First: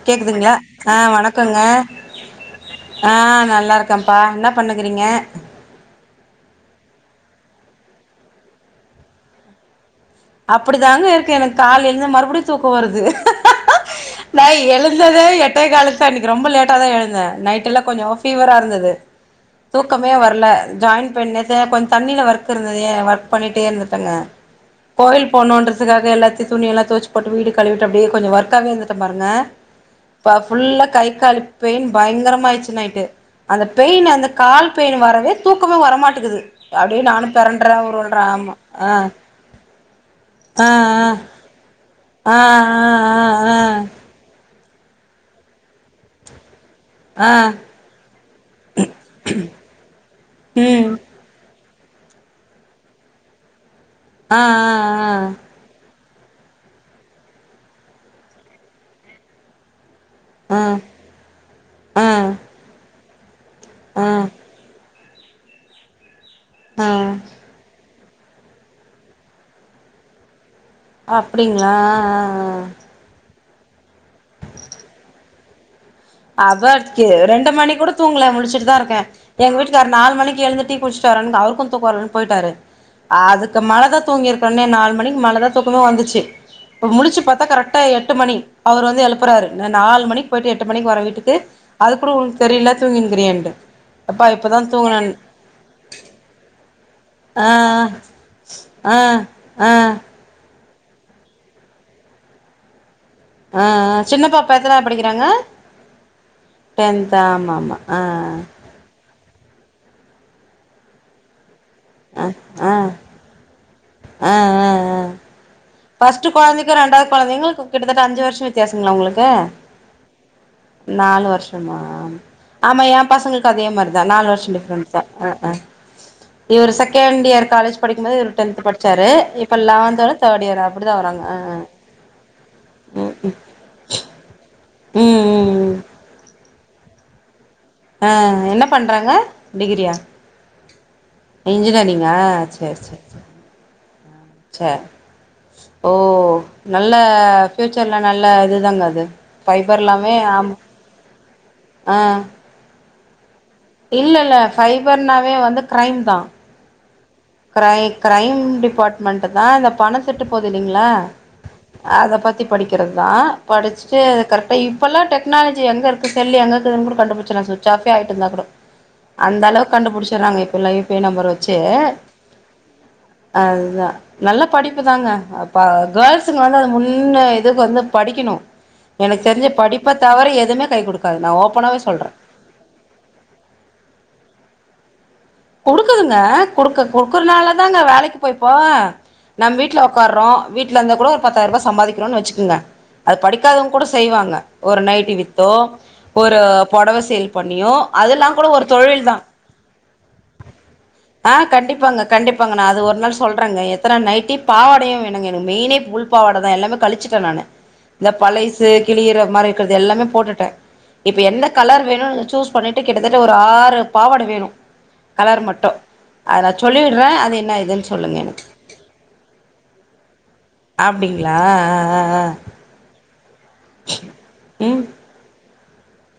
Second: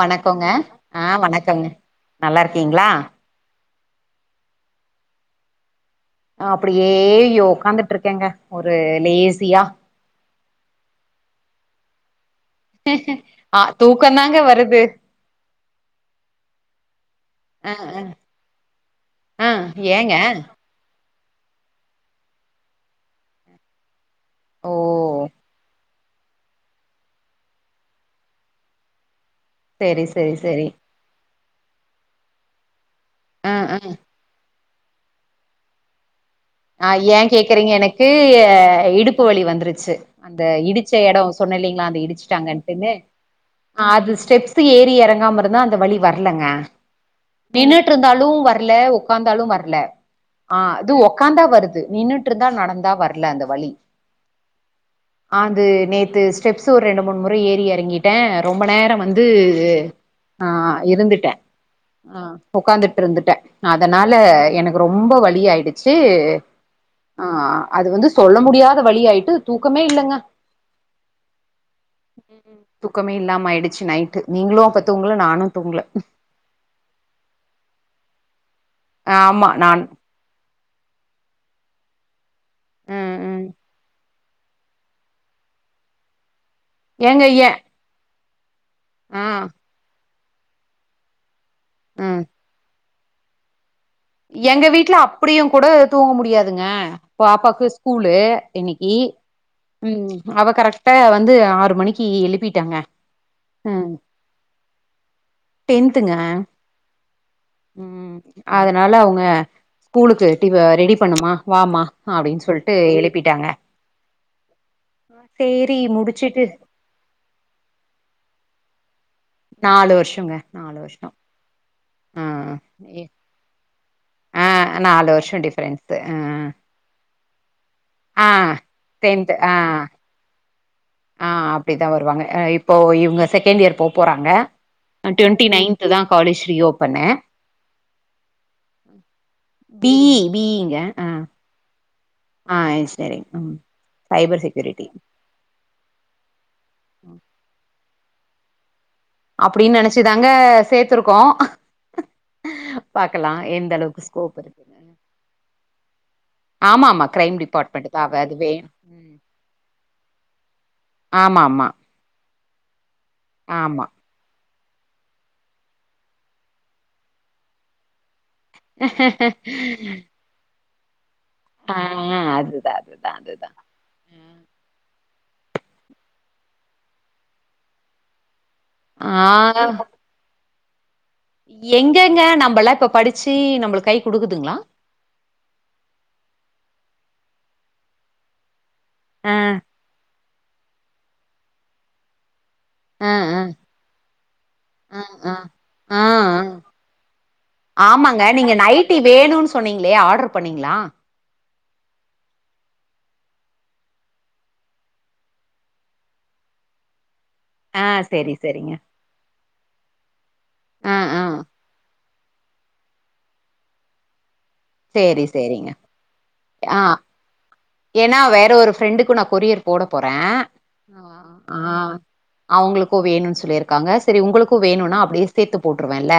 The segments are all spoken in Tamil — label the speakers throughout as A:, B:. A: வணக்கோங்க
B: கேக்குதுங்ளா அ வணக்கங்க
A: நல்லா இருக்கீங்களா
B: அ நல்லாருக் க்கம்ப்பா என்ன பண்ணுக்றீங்க
A: அப்டியே யோ உக்காந்துட்ருக்கங்க ஒரு லேசியா
B: அப்புடி தாங்க இருக்கு எனக்கு கால்ல எழ்ந்து மறுபுடியு தூக்கோ வருது
A: ஆ தூக்கந்தாங்க
B: ந
A: வருது
B: எழுந்ததே எட்டே காலுக்தா இன்னக்கு ரொம்ப லேட்டா தா எழுந்த நைட்
A: ஆ
B: எல்ல
A: ஆ
B: கொஞ்சோ பீவரா இருந்துடு
A: ஆ
B: தூக்கமே
A: ஏங்க
B: வர்ல ஜாயிண்ட் பெ நேத்துகொஞ்ச தண்ணில ஒர்க் இருந்து ஒர்க் பண்ணிட்டே இருந்துட்டங்க
A: ஓ
B: கோயி ல் போகுன்றதுக்காக எல்லாத்தையு துணியல்லா தொவச்சி போட்டு வீடு கழுவிட்டு அப்டியே கொஞ்ச ஒர்காக இருந்துட்ட பாருங்க
A: செரி
B: இப்ப
A: செரி செரி
B: ஃபுல்ல கை கால் பெயின் பயங்கர ஆயிடுச்சு நைட்டு
A: ஆ
B: அந்த
A: ஆ
B: பெயின் அந்த கால் பெயின் வரவே தூக்கமே வரமாட்டேக்குது
A: அ ஏ கேக்குறீங்க எனக்கு
B: ஆ
A: இடுப்பு வலி வந்துருச்சு அந்த
B: ஆ
A: இடிச்ச எடோ சொன்ன இல்லீங்ளா அந்த
B: ஆ
A: இடிச்சிட்டாங்கு
B: ஆ ஆ
A: அது ஸ்டெ ஸ்த்து ஏறி எறங்காம இருந்தா அந்த வலி வர்லங்க
B: ஆ ஆ
A: நின்னுட்டு இருந்தாலு வர்ல உக்காந்தாலு வர்ல அ அது
B: ம்
A: தா வருது நின்னுட்ருந்தா நடந்தா வர்ல அந்த வலி
B: ஆ ஆ ஆ
A: இந்த ஸ்டெப்ஸு ஒரு ரெண்டு மூணு முற ஏறி எறங்கிட்டே ரொம்ப நேர வந்து ஆ இருந்துட்டே ஆ உக்காந்துட்டு இருந்துட்டே
B: ஆ ஆ
A: அதனால எனக்கு ரொம் ப வலி ஆயிடுச்சு ஆ அது வந்து சொல்ல முடியாத வலி ஆயிட்டு தூக்கமே இல்லங்க
B: அப்டிங்களா ஆ ஆ ஆ
A: தூக்கமே இல்லாம ஆயிடு ச்சு நைட்டு நீங்களு அப்ப தூங்கல நானு தூங்ல
B: அதாக்கு ரெண்டு மணி கூட தூங்ல முழிச்சிட்டுதா இருக்க
A: ஆமா
B: எங்க
A: நான்
B: வீட்டுக்காரு நாலு மணிக்கு எழுந்துட் டீ குடிச்சிட்டு வர்றனு அவருக்கு தூக்க வர்லனு போயிட்டாரு
A: ம் ம்
B: அதுக்கு மேலதா தூங்கிருப்பனே நாலு மணிக்கு மேலதா தூக்கமே வந்துச்சு முழிச்சு
A: ஏங்க
B: பாத்தா
A: ஏ
B: கரெக்டா எட்டு மணி அவரு வந்து
A: ஆ
B: எழுப்பறாரு நா நாலு மணிக்கு போயிட்டு எட்டு மணிக்கு வர வீட்டுக்கு அது கூட
A: ம்
B: உங்களுக்கு தெரில தூங்கினு இருக்கியான்ட்டு
A: எங்க வீட்ல அப்படியு கூட தூங்க முடியாதுங்க
B: ஆ
A: பாப்பாக்கு ஸ்கூலு இன்னைக்கு
B: ஆ ஆ
A: ம் அவ கரெக்டா வந்து ஆறு மணிக்கு எழுப்பிட்டங்க
B: ஆ ஆ சின்னப்பாப்பா எத்தனாவது படிக்கிறாங்க
A: டென்த்துங்க
B: டென்த் ஆமாமா ஆ
A: ம் அதனால அவங்க ஸ்கூலுக்கு டி ரெடி பண்ணுமா வாமா
B: ஆ
A: அப்டின்னு
B: ஆ
A: சொல்ட்டு
B: ஆ
A: எழுப்பிட்டாங்க
B: ஆ ஆ ஆ
A: சேரி
B: ஃபர்ஸ்ட்
A: முடிச்சுட்டு
B: கொழந்தைக்கு ரெண்டாவது கொழந்தைங்கக்கு கிட்டத்தட்ட அஞ்சு வருஷ வித்தியாசங்ளா உங்ளுக்கு
A: நாலு வருஷங்க வருஷோ
B: நாலு வருஷமா
A: ஆ
B: ஆமா எ பசங்களுக்கு அதே மாரிதா நா நாலு வருஷ
A: ஆ
B: டிஃபரெண்ட்தா
A: நாலு
B: ஆ
A: வருஷோ
B: ஆ
A: டிஃபரன்ஸு ஆ
B: இவர் செகண்ட் இயர் காலேஜ் படிக்கும்போது
A: ஆ
B: இவுரு டென்த்து படிச்சாரு
A: டென்த் ஆ
B: இப்ப லெவன்த் அவ தேர்ட் இயர் ஆ அப்டிதா வராங்க
A: ஆ அப்பிடிதான் வருவாங்க இப்போ இவுங்க செகண்ட் இயர் போ போறாங்க ஆ
B: ம்
A: ட்வெண்டி
B: ம் ம்
A: நைன்த் தான் காலேஜ் ரீஓபன்னு
B: ஆ என்ன பண்றாங்க டிகிரியா
A: பி இ பி இ ங்க ஆ
B: அப்டியா
A: ஆ
B: செரி
A: இன்ஜினியரிங் ம் சைபர்
B: செரி
A: செக்யூரிட்டி
B: ஓ நல்ல சொல்லா நல்ல இதுதாங்க அது
A: அப்டின்னு
B: ஃபைபர்லாமே
A: நெனச்சிதாங்க
B: ஆமா
A: சேத்துருக்கோ
B: ஆ
A: பாக்கலா எந்த அளவுக்கு
B: இல்ல இல்ல
A: ஸ்கோப் இருக்குன்னு
B: ஃபைபர்னாவே வந்து கிரைம் தா
A: ஆமாமா
B: கிரை கிரைம் டிபார்ட்மெண்ட் தா இந்த பணோ திருட்டு போகுது இல்லிங்களா
A: ஆமா ஆமா
B: அத பத்தி படிக்கிறது தா
A: ஆமா
B: படிச்சிட்டு கரெக் இப்பெல்லா டெக்னாலஜி எங்க இருக்கு செல் எங்க இருக்குதுன்னுகூட கண்டுபிச்சிடலா சுவிச் ஆஃப் ஏ ஆயிட்ருந்தா கூட அந்த அளவுக்கு கண்டுபிடிச்சிறாங்க இப்பெல்லா யு பி ஐ நம்பர் வச்சு
A: ஆ அதுதான் அதுதான் அதுதான்
B: அதுதா நல்ல படிப்புதாங்க அப்ப கேர்ள்ஸுங்க வந்து அத முன்ன இதுக்கு வந்து படிக்கணு
A: ஆ
B: எனக்கு தெரிஞ்சி படிப்ப தவர எதுவுமே கை குடுக்
A: எங்கங்க நம்பல்லா இப்ப படிச்சி நம்பளுக்கு கை குடுக்குதுங்களா
B: குடுக்குதுங்க குடுக்க குடுக்குறனால தாங்க வேலைக்கி போய்ப்போ
A: ஆ
B: நம் வீட்ல ஒக்கார்றோ வீட்ல இருந்தா கூட ஒரு பத்தாயிர ரூபா சம்பாதிக்கிறோன்னு வச்சிக்கோங்க
A: ஆ
B: அது
A: ஆ
B: படிக்காதவங்க கூட செய்வாங்க ஒரு
A: ஆ
B: நைட்டி
A: ஆ
B: வித்தோ
A: ஆ
B: ஒரு
A: ஆ.
B: புடவ சேல் பண்ணியோ
A: ஆமாங்க
B: அதெல்லா கூட
A: நீங்க
B: ஒரு
A: நைட்டி
B: தொழில் தா
A: வேணுன்னு சொன்னீங்களே ஆடர் பண்ணீங்ளா
B: ஆ கண்டிப்பாங்க கண்டிப்பாங்க நா அது ஒரு நாள் சொல்றேங்க எத்தன நைட்டி பாவாடையு வேணுங்க எனக்கு மெயினே உள்பாவாட தா எல்லாமே கழிச்சிட்டே நானு
A: ஆ
B: இந்த
A: சரி
B: பழைசு
A: சரிங்க
B: கிழியிற மாரி இருக்கிறது எல்லாமே போட்டுட்டே
A: ஆ
B: இப்ப
A: ஆ
B: எந்த கலர் வேணுன்னு சூஸ் பண்ணீட்டு கிட்டத்தட்ட ஒரு ஆறு பாவட வேணு
A: சேரி சேரிங்க ஆ
B: சொல்லிடுறேன். அது என்ன ஏதுன்னு சொல்லுங்க
A: ஏன்னா
B: எனக்கு.
A: வேற ஒரு ஃப்ரெண்டுக்கு நா கொரியர் போட போறே
B: அப்டிங்களா?
A: ஆ
B: ஆ ஆ.
A: அவங்களுக்கு வேணுன்னு சொல்லிருக்காங்க செரி உங்களுக்கு
B: ம்.
A: வேணுன்னா அப்டியே சேத்து போட்டுருவேன்ல்ல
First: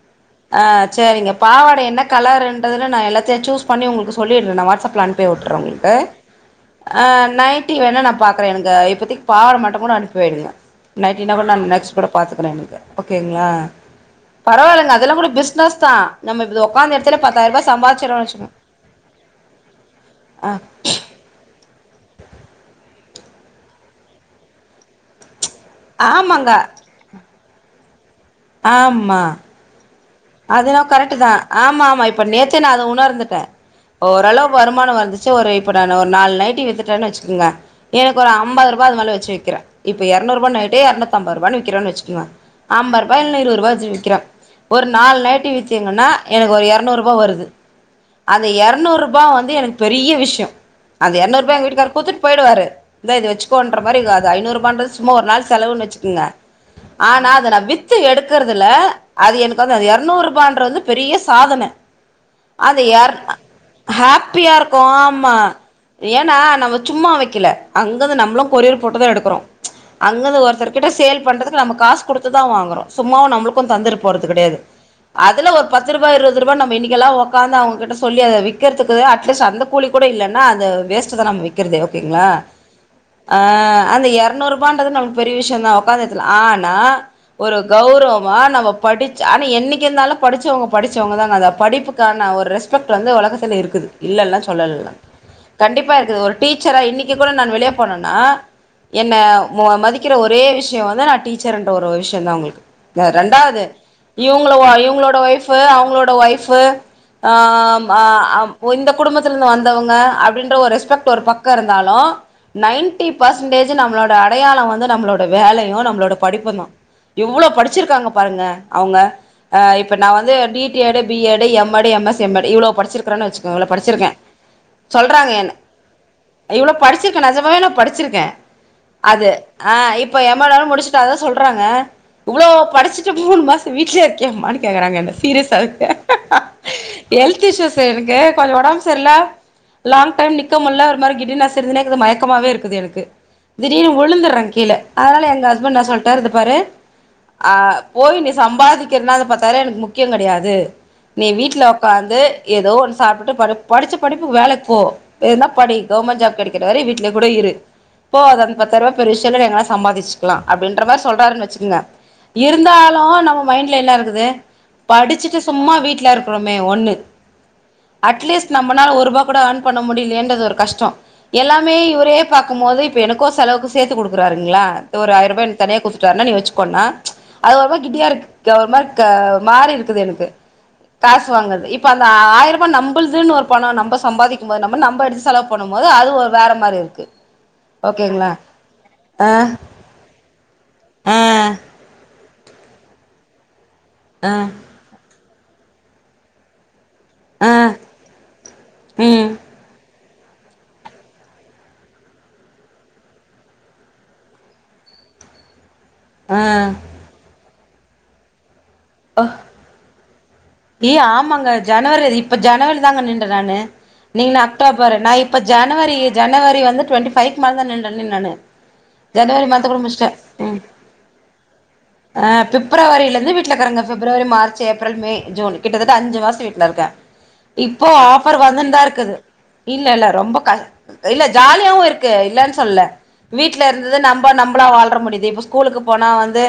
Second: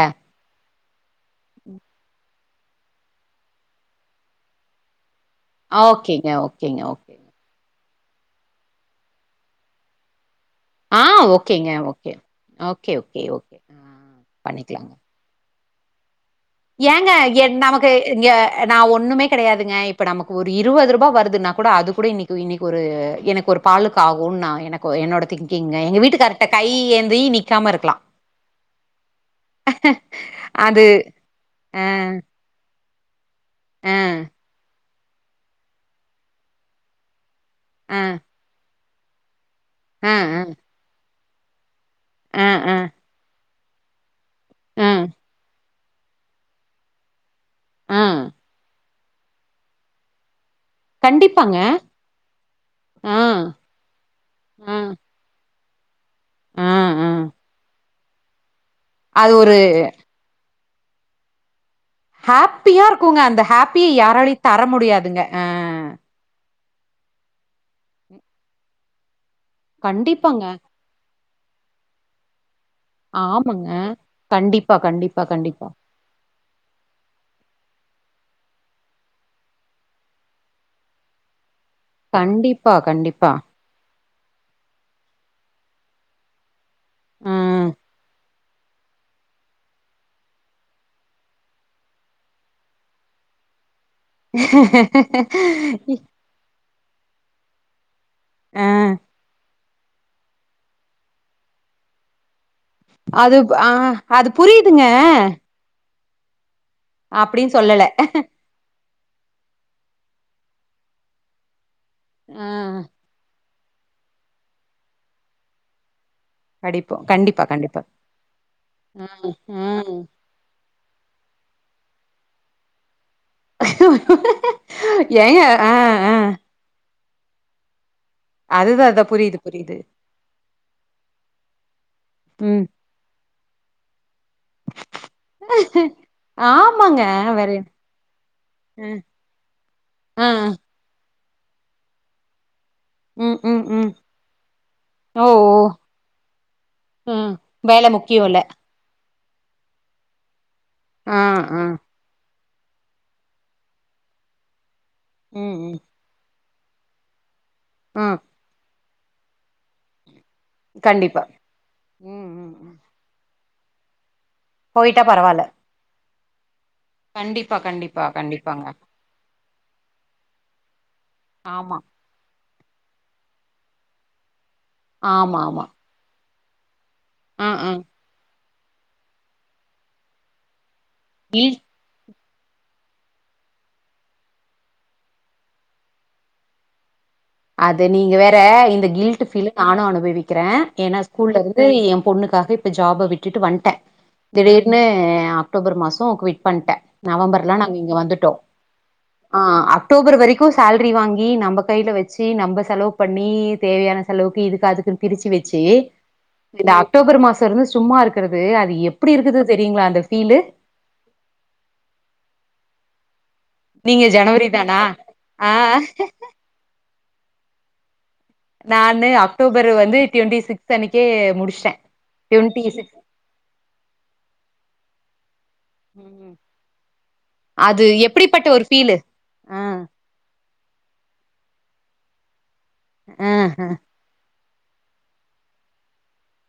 B: ஆ சேரிங்க பாவாட என்ன கலர்ன்றதுல நா எல்லாத்தயு சூஸ் பண்ணி உங்களுக்கு சொல்லிடுறே நா வாட்ஸ்அப்ல அனுப் பி வுட்டுறே உங்களுக்கு
A: ஓகேங்க ஓகேங்க
B: ஆ
A: ஓகேங்க
B: நைட் டி வேண நா பாக்குறே எனக்கு இப்போதைக்கி பாவட மட்டு கூட அனுப்பி வைங்க
A: ஆ
B: நைட்டி நா கூட நா
A: ஓகேங்க
B: நெக்ஸ்ட் கூட
A: ஓகே
B: பாத்துக்குறே எனக்கு
A: ஓகே ஓகே
B: ஓகேங்களா
A: ஓகே ஆ பண்ணிக்கலாங்க
B: அதெல்லா கூட பிஸ்னஸ் தா நம்ம இது உக்காந்த
A: ஏங்க
B: எடத்துல
A: எ
B: பத்தாயிரரூபா
A: நமக்கு
B: சம்பாதிச்சிரோனு
A: இங்க
B: வச்சுக்கோங்க
A: நா ஒண்ணுமே கெடையாதுங்க இப்ப நமக்கு ஒரு இருபது ரூபா வருதுன்னா கூட அதுக் கூட இன்னைக்கி இன்னைக்கி ஒரு எனக்கு ஒரு பாலுக்கு ஆகுன்னு நா எனக்கு என்னோட திங்க் ங்க எங்க வீட்டு காரர்ட
B: ஆமாங்க
A: கை ஏந்தி நிக்காம இருக்கலா
B: ஆமா அதுனா
A: அது
B: கரெட்டுதா ஆமா
A: ஆ
B: ஆமா இப்ப நேத்தே நா அத உணர்ந்துட்டே
A: ஆ
B: ஓரளவு வருமானோ வந் ந்துச்சா ஒரு இப்ப நானு ஒரு நாலு நைட்டி வித்துட்டேன்னு வச்சிக்கோங்க
A: ஆ
B: எனக்கு ஒரு அம்பது ரூபா அது மேல வச்சி விக்கிறே இப்ப
A: ஆ
B: எரநூறுபா நைட்டி எரநூத்தம்பது ரூபான்னு விக்கிறன்னு வச்சிகிங்க
A: ஆ ஆ
B: அம்பது ரூபா இல்ல இருபது ரூபா வச்சி விக்கிறே ஒரு
A: ஆ ஆ
B: நாலு நைட்டி வித்தீங்கன்னா எனக்கு ஒரு எரநூறுபா வருது
A: ஆ.
B: அந்த எரநூறு ரூபா வந்து எனக்கு பெரிய விஷ்யோ அந்த எரநூறுபா
A: கண்டிப்பாங்க
B: எங்க வீட்டுக்கார் குத்துட் போய்டுவாரு இந்தா
A: ஆ
B: இத வச்சிகோன்றமாரி அது
A: ஆ
B: ஐநூறுபான்றது சும்மா ஒரு நாள் செலவுன்னு வச்சிக்குங்க
A: ஆ ஆ
B: ஆனா அத நா வித்து எடுக்கறதுல அது எனக்கு அது இரநூறுபான்றது பெரிய சாதன அது
A: ஹாப்பியா
B: எர
A: இருக்குங்க. அந்த ஹாப்பிய யாராலயும் தர
B: ஹாப்பியாருக்கு
A: முடியாதுங்க.
B: ஆமா
A: அ
B: ஏன்னா நம்ம சும்மா வக்கல அங்கருந்து நம்ளு கொரியர் போட்டுதா எடுக்குறோ அங்கருந்து
A: கண்டிப்பாங்க.
B: ஒருத்தர் கிட்ட சேல் பண்றதுக்கு நம்ம காசு குடுத்துதா வாங்குறோ சும்மாவு
A: ஆமாங்க.
B: நம்ளுக்கு தந்துற போறது கெடையாது
A: கண்டிப்பா, கண்டிப்பா,
B: அதுல ஒரு
A: கண்டிப்பா.
B: பத்து ரூபா இரு இருபதுரூபா நம்ப இன்னிக்கெல்லா ஒக்காந்து அவுங்ககிட்ட சொல்லி அத விக்கிறதுக்கு தா அட்லீஸ்ட் அந்த கூலி கூட இல்லன்னா அது வேஸ்ட்டுதா நம்ம விக் விக்கிறதே ஓகேங்ளா
A: கண்டிப்பா, கண்டிப்பா.
B: ஆ அந்த இரநூறுபான்றது நம்மளுக்கு பெரிய விஷ்யந்தா ஒக்காந்த எடத்துல ஆனா ஒரு
A: ம்.
B: கௌரவமா நம்ம படிச்ச ஆனா என்னக்கிருந்தாலு படிச்சவங்க படிச்சவங்கதாங்க அந்த படிப்புக்கான ஒரு ரெஸ்பெக்ட் வந்து ஒலகத்துல இருக்குது இல்லல்லா சொல்லலா நானு கண்டிப்பாருக்குது ஒரு டீச் ச்சரா இன்னக்கி கூட நானு வெளிய போனனா
A: அ
B: என்ன மோ மதிக்கிற ஒரே விஷ்யோ வந்து நா டீச்சருன்ற ஒரு விஷ்யந்தா உங்களுக்கு
A: அது
B: ரெண்டாவது
A: ஆ அது
B: இவுங்ள ஒ
A: புரியுதுங்க.
B: இவுங்களோட வைஃப்பு அவுங்களோட வைஃப்பு ஆ
A: அப்டின்னு சொல்லல.
B: மா அம் ஒ இந்தப் குடும்பத்துலருந்து வந்தவங்க அப்டின்ற ஒரு ரெஸ்பெக்ட் ஒரு பக்கம் இருந்தாலு
A: அ
B: நைன்டி பர்சன்ட் டேஜி நம்ளோட அடையாளோ வந்து நம்ளோட வேலையும் நம்ளோட படிப்புந்தா
A: படிப்போம். கண்டிப்பா,
B: இவ்ளோ
A: கண்டிப்பா.
B: படிச்சிருக்காங்க பாருங்க அவுங்க
A: ம்,
B: ஆ இப்ப
A: ம்.
B: நா வந்து வந்து tea D D Ed B Ed M Ed M S M Ed இவ்ளோ படிச்சிருக் க்றனு வச்சுகோங்கள படிச்சிருக்க சொல்றாங்க
A: ஏங்க
B: என்ன
A: அ, அ.
B: இவ்ளோ படிச் பச்சிருக்க நெஜமாவே நா படிச்சிருக்க
A: அதுதான் அதான்
B: அது
A: புரியுது,
B: ஆ
A: புரியுது.
B: இப்ப எம் மேடு வேற முடிச்சிட்ட அததா சொல்றாங்க இவ்ளோ
A: ம்.
B: படிச்சுட்டு மூணு மாசம் வீட்லேயே இருக்கியாமானு கேக்கறாங்க என்ன சீரியஸ்ஸா இருக்க
A: ஆமாங்க.
B: ஹெல்த்
A: வேற
B: இஷ்யூஸ் எனக்கு கொஞ்சோ ஒடம்பு
A: அ,
B: செரில லாங்
A: அ.
B: டைம் நிக்க முல்ல ஒரு ஒரு மாரி கிடினஸ் இருந்துனேகுது மயக்கமாவே இருக் குது எனக்கு
A: ம், ம்,
B: திடீர்னு
A: ம்.
B: விழுந்துர்ற கீழ
A: ஓ!
B: அதனால எங்க
A: ஓ!
B: ஹஸ்பண்ட் என்ன சொல்ட்டாரு இது பாரு
A: ம்
B: ஆ
A: வேல முக்கியோ
B: போய் நீ
A: இல்ல
B: சம்பாதிக்கறதுனால பத்தாயிர ரூவா எனக்கு முக்கியோ கிடையாது
A: ஆ
B: நீ வீட்ல
A: ஆ
B: ஒக்காந்து ஏதோ ஒன்னு சாப்டுட்டு படிச்ச படிப்புக்கு வேலைக்போ வேன்னா
A: ம்
B: படி
A: ம்
B: கவர்மெண்ட் ஜாப் கெடைக் கிரவரை வீட்லயே கூட இரு
A: ம்
B: போவாத அந்த பத்தாயிரவா பெரிய விஷ்யோலா இல்ல நீ எங்னா சம்பாதிச் க்லா அப்டின்ற மாரி
A: கண்டிப்பா
B: சொல்றாருன்னு வெச்சுக்கங்க
A: ம் ம் ம்
B: இருந்தாலு நம்ம மைண்ட்ல என்ன இருக்குது
A: போயிட்டா
B: படிச்சுட்டு
A: பரவால்ல
B: சும்மா வீட்ல இருக்குறோமே ஒன்னு
A: கண்டிப்பா கண்டிப்பா
B: அட்லீஸ்ட்
A: கண்டிப்பாங்க
B: நம்மனால ஒருபா கூட எர்ன் பண்ண முடியிலேயே இன்றது ஒரு கஷ்டோ எல்லாமே
A: ஆமா
B: இவரே பாக்க பாக்கும்போது இப்போ எனக்கோ செலவுக்கு சேத்து குடுக்குறாறுங்களா இது ஒரு
A: ஆமா
B: ஆயிர்ரூபா எனக்கு
A: ஆமா
B: தனியா குத்துட்டாருானா நீ வெச்சுக்கோன்னா
A: ஆ
B: அது ஒரு
A: ஆ
B: மாரி கிட்டியா இருக்கு ஒரு மாரி க ஒரு மாரி இருக்குது எனக்கு காசு
A: கில்
B: வாங்கரது இப்ப அந்த ஆயி ஆயிரபா நம்புள்துனு ஒரு பணோ நம்ம சம்பாதிக்கும் போது நம்ம நம்ம எடுத்து செலவு பண்ணும்போது அது ஒரு வேற மாரி இருக்கு
A: அது நீங்க
B: ஓகேங்களா
A: வேற இந்த கில்ட்டு
B: ஆ
A: ஃபீல் நானு அனுபவிக்கிற ஏன்னா
B: ஆ
A: ஸ்கூல்லருந்து எயா பொண்ணுக்காக இப்ப ஜாப விட்டுட்டு வன்ட்டே
B: ஆ
A: திடீர்னு எ அக் அக்டோபர் மாசம் க்விட் பண்ட்ட
B: ஆ
A: நவம்பர்லா நாங்க இங்க வந்துட்டோ
B: ம்
A: ஆ அக் டோபர் வரைக்கோ சேல்ரி வாங்கி நம்ம கைல வச் ச்சி நம்ப செலவு பண்ணி தேவையான செலவுக்கு இதுக்கு அதுக்குன் பிரிச்சி வச்சி இந்த
B: ஆ
A: அக்டோபர் மாசோருந்து சும்மா இருக்கறது அது எப்டி இருக்குது தெரியுங்ளா அந்த ஃபீலு
B: ஏய் ஆமாங்க ஜனவரி இப்ப ஜனவரி தாங்க நின் ன்டே நானு
A: நீங்க
B: நீங்கனா
A: ஜனவரி தானா
B: அக்டோபறு நா இப்ப
A: ஆ
B: ஜனவரி ஜனவரி வந்து டுவெண்டி ஃபைக் மேலதா நின்டேனே நானு
A: நானு
B: ஜனவரி
A: அக்டோபர்
B: மந்த் கூட
A: வந்து
B: முடிச்சிட்டே
A: டுவெண்ட்டி
B: ம்
A: சிக்ஸ்த் அன்னைக்கே முடிஷ்டே
B: ஆ பிப்ரவரிலந்து வீட்ல கறங்க பிப்ரவரி, மார்ச், ஏப்ரல், மே, ஜூன் கிட்டத்தட்ட அஞ்சு
A: ம்
B: மாசோ வீட்ல இருக்க
A: அது
B: இப்போ ஆபர்
A: எப்படிப்பட்ட ஒரு
B: வந்துன்தா
A: ஃபீலு
B: இருக்குது
A: ஆ
B: இல்ல இல்ல ரொம்ப கஷ் இல்ல ஜாலியாவு இருக்கு இல்லன் சொல்ல
A: ஆ
B: வீட்ல இருந்தது நம்போ நம் நம்பலா வாழ்ற முடிது இப்போ ஸ்கூலுக்கு போனா வந்து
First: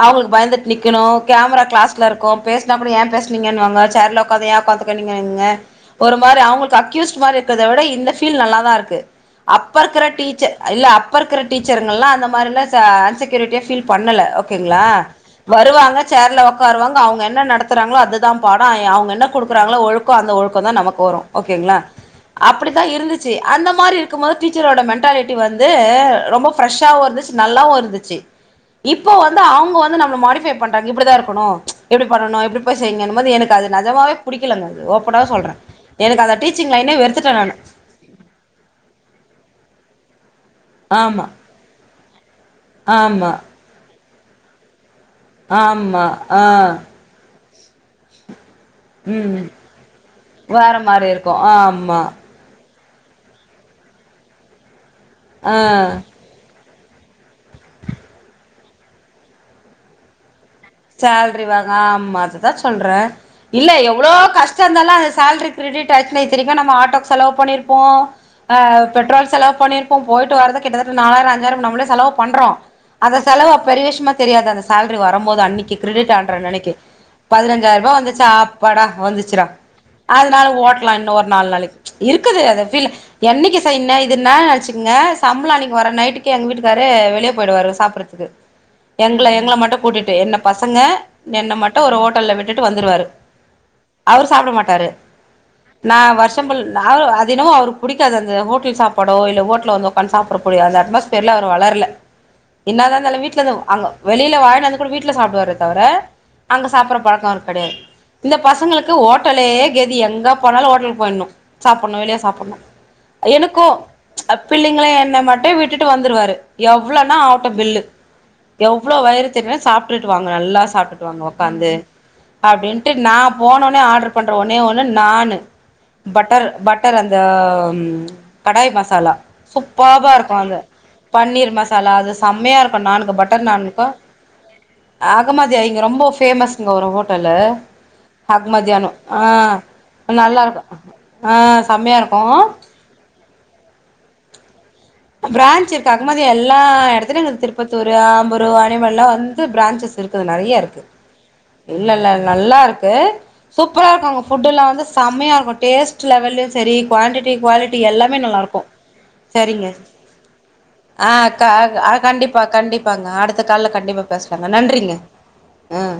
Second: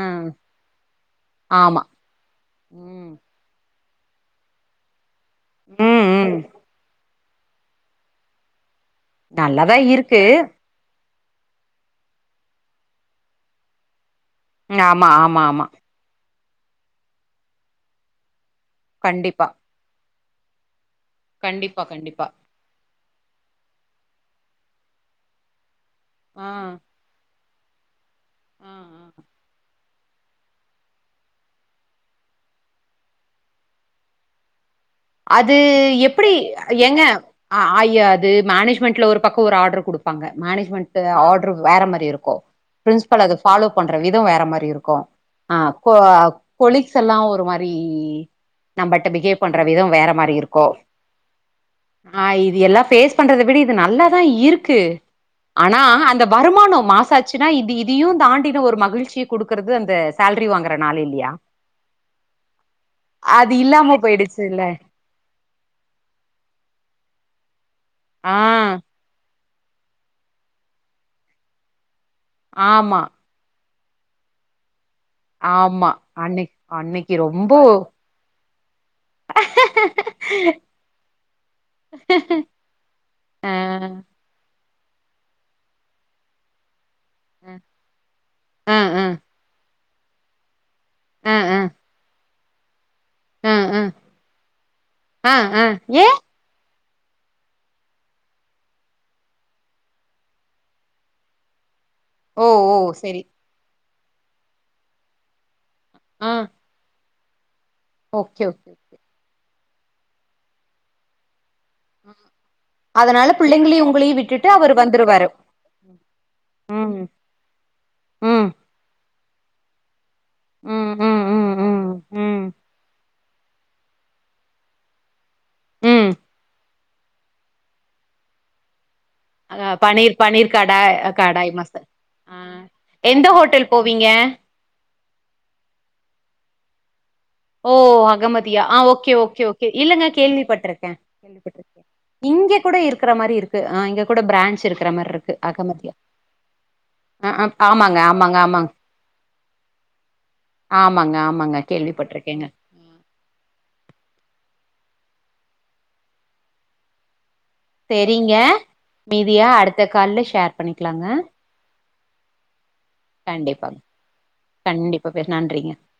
A: ஆ
B: அவுங்களுக்கு பயந்துட் நிக்கணு கேமரா
A: ஆமா
B: கிளாஸ்ல இருக்கோ பேசினா அப்டி எப்
A: ம்
B: நிங்கன்வாங்க சேர்ல உக்காதா யா ஒக்காந்துக்குனுங்க இங்க
A: ம்
B: ஒரு
A: ம்
B: மாறி அவுங்களுக்கு அக்யூஸ்ட் இது மாரி இருக்கறத விட இந்த பீல் நல்லா தா இருக்கு அப்ப
A: நல்லாதா
B: இருக்குற
A: இருக்கு
B: டீச்சர் இல்ல அப் அப்போ இருக்கிற டீச்சர் எல்லா அந்த மாரில்லா அன்செக்யூரிட்டியா ஃபீல் பண்ணல ஓகேங்களா
A: ஆமா ஆமா ஆமா
B: வருவாங்க சேர்ல உடக்காருவாங்க அவுங்க என்ன நடத்துறாங்களோ அதுதா பாடோ ஆயி அவுங்க என்ன
A: கண்டிப்பா
B: குடுக்குறாங்களோ ஒழுக்கோ அந்த ஒழுக்கோதா நமக்கு வரோ ஓகேங்ளா
A: கண்டிப்பா கண்டிப்பா
B: அப்டித்தா இருந்துச் சி அந்த மாரி இருக்கு போது டீச்சரோட மென்டாலிட்டி வந்து அ ரொம்ப
A: ஆ
B: பிரஷ்சாவு இருதுச் நல்லாவு இருந்துச்சி
A: ஆ ஆ
B: இப்போ வந்து அவுங்க வந் நம்மள மாடிஃபை பண்றாங்க இப்டிதா இருக்கணு எப்டி பண்ணனு எப்டி போய் செய்யிங்க அந்தமாதி எனக்கு அது நெஜமாவே புடிக்கலங்க அது ஓப்பனாவே சொல்றே
A: அது
B: எனக்கு
A: எப்டி
B: அந்த டீச்சிங் லைனே
A: எங்க
B: வெறுத்துட்டே நானு
A: ஆ ஆய்ய அது மேனேஜ்மெண்டல ஒரு பக்கோ ஒரு ஆர்டர் குடு பாங்க மேனேஜ்மெண்டு
B: ஆமா
A: ஆர்டர் வேறமாரி இருக்கோ பிரின்சிபல்
B: ஆமா
A: அது பாலோ பண் றவு விதோ வேற மாறி இருக்கோ ஆ கொ
B: ஆமா ஆ
A: கொலிக்ஷசல்லா ஒரு மாறி ரிஇஇஇ நம்பள்ட்ட பிகேவ்
B: ம்
A: பண்ற விதோ வேற மாறி இருக்கோ
B: வேற மாரி இருக்கும் ஆமா
A: பேஸ் பண்றத விட இது நல்லா தா இருக்கு ஆனா
B: ஆ
A: அந்த வருமான மாசாச்சின்னா இது இதையு தாண்டின ஒரு மகிழ்ச்சிய குடுக்கறது அந்த சால்
B: சேலரி வாங்க ஆமா அதுதா சொல்ற
A: அது
B: இல்ல
A: இல்லாம
B: எவ்ளோ கஷ்
A: போயிடுச்சுல்ல
B: [unintelligible] அந்த சேலரி கெரிடிட் ஆச்சு திருப்பியு நம்ம ஆட்டோக்கு செலவு பண்ண போ
A: ஆ
B: அ அவ் பெட்ரோல் செலவு பண்ணிருப்போ போயிட்டு வறதுகிட்டத்தட்ட நாலாயிரோ அஞ்சாயிரோ முன்னோ நம்மளே செலவு பண்றோ
A: ஆமா
B: அது செலவு அப் பெரிய விஷ்யமா தெரியாது அந்த சேலரி வருபோது அன்னிக்
A: ஆமா
B: கிரிடிட் ஆன்ற
A: அன்னைக்
B: நனைக்கு
A: அன்னைக்கு ரொம்போ
B: பதினஞ்சாய் ரூபா வந்துச்சா அப்பாடா வந்திச்சிடா அதனால ஓட்டலா இன்னு ஒரு நாலு நாளைக்கு இருக்குது அத பீல என்னைக்கு
A: அ
B: செய்ன இதுனா அசி ங்க சம்பளணிக்கு வர நைட்டுக்கு எங்க வீட்டுக்காரு தே வெளியே போயிடுவாரு சாப்றதுக்கு
A: அ அ
B: எங்கள எங்கள மட்டு கூட்டிட்டு என்னப் பசங்க
A: அ அ
B: என்ன மட்டு ஒரு ஹோட்டல்ல விட்டுட்டு வந்துருவாரு
A: அ அ
B: அவரு சாப்ட மாட்டாரு
A: அ அ
B: நா
A: ஏ
B: வர்சம்பள் நா அது என்னமோ அவரு புடிக்காது அந்த ஹோட்டல் சாப்பாடோ இல்ல ஹோட்டல் வந்து உக்காந் சாப்டகூடிய அட்மாஸ்பியர்ல அவர் வளர்ல
A: ஓ ஓ
B: என்னாதா
A: செரி
B: இருந்தாலு வீட்ல இருந்தோ அங்கோ வெளியில வாயின்டு வந்து கூட வீட்ல சாப்பிடுவாரே தவிர
A: ஆ
B: அங்க சாப்ற பழக் கெடையாது இந்த
A: ஓகே ஓகே
B: பசங்களுக்கு ஹோட்டலே கெதி எங்க போனாலு ஹோட்டலுக்கு போய்டுனு சாப்பன்னு வெளிய சாப்பன்னு
A: அதனால
B: எனக்கு
A: பிள்ளைங்களையு உங்களையு விட்டுட்டு அவரு
B: பிள்ளைங்கள என்ன
A: வந்துருவாரு
B: மட்டு விட்டுட்டு வந்துருவாரு
A: ம்
B: எவ்ளோனா ஆவட்டு பில்லு
A: ம்
B: எவ்ளோ வயிறு சாப்டுட்டு வாங்க நல்லா
A: ம்
B: சாப்டுட்டு வாங்க
A: ம் ம்
B: உக்காந்து
A: ம் ம்
B: அப்டின்ட்டு நா போனோனே ஆர்டர் பண்ற ஒன்னே ஒண்ணு நான்னு
A: ம்
B: பட்டர் பட் டர் அந்த ம் கடாய் மசாலா
A: அ
B: சூப்பாவா
A: பன்னீர்
B: இருக்கு
A: பன்னீர்
B: அது
A: கடாய்
B: பன்னீர்
A: கடாய் மசால்
B: மசாலா அது
A: ஆ
B: செம்மையா இருக்கு நான்க்கு
A: எந்த
B: பட்டர்
A: ஹோட்டல்
B: நானுக்கு
A: போவீங்க
B: அகமதியா இங்க ரொம்போ ஃபேமஸ்ங்கோ ஒரு ஹோட் டல்லு
A: ஓ அகமதியா
B: அஹமதியானு
A: ஓகே
B: ஆ
A: ஓகே ஓகே இல்லங்க
B: நல்லாரு
A: கேள்விப்பட்ருக்கே
B: ஆ
A: கேள்விப்பட்ருக்கே
B: செம்மையா இருக்
A: இங்க கூட இருக்கற மாரி இருக்கு ஆ இங்க கூட ப்ரான்ச் இருக்
B: ப்ரான்ச் இருக்கு அஹமதியா எல்லா
A: ஆ
B: எடத்துலயு
A: ஆ
B: திருப்பத்தூரு
A: ஆமாங்க ஆமாங்க
B: ஆம்பூரு
A: ஆமாங்க
B: வாணியம்பாலா வந்து ப்ரான் சஸ் இருக்குது நெறையா இருக்கு
A: ஆமாங்க ஆமாங்க
B: இல்ல இல்ல
A: கேள்விப்பட்டிருக்கேங்க
B: நல்லாருக்கு சூப்பரா இருக்கு அங்க ஃபுட் எல்லா வந்து செமையா இருக்கு டேஸ்ட் லெவல்லயு செரி குவான்டிட் டி குவாலிட்டி எல்லாமே
A: செரிங்க
B: நல்லாருக்கு
A: மீதியா
B: செரிங்க
A: அடுத்த கால்ல ஷேர் பண்ணிக்கலாங்க
B: ஆ கா அ கண்டிப்பா கண்டிப் பாங்க அடுத்த கால்ல
A: கண்டிப்பாங்க
B: கண்டிப்பா பேசலாங்க நன்றிங்க
A: கண்டிப்பா பேச நன்றிங்க
B: ம்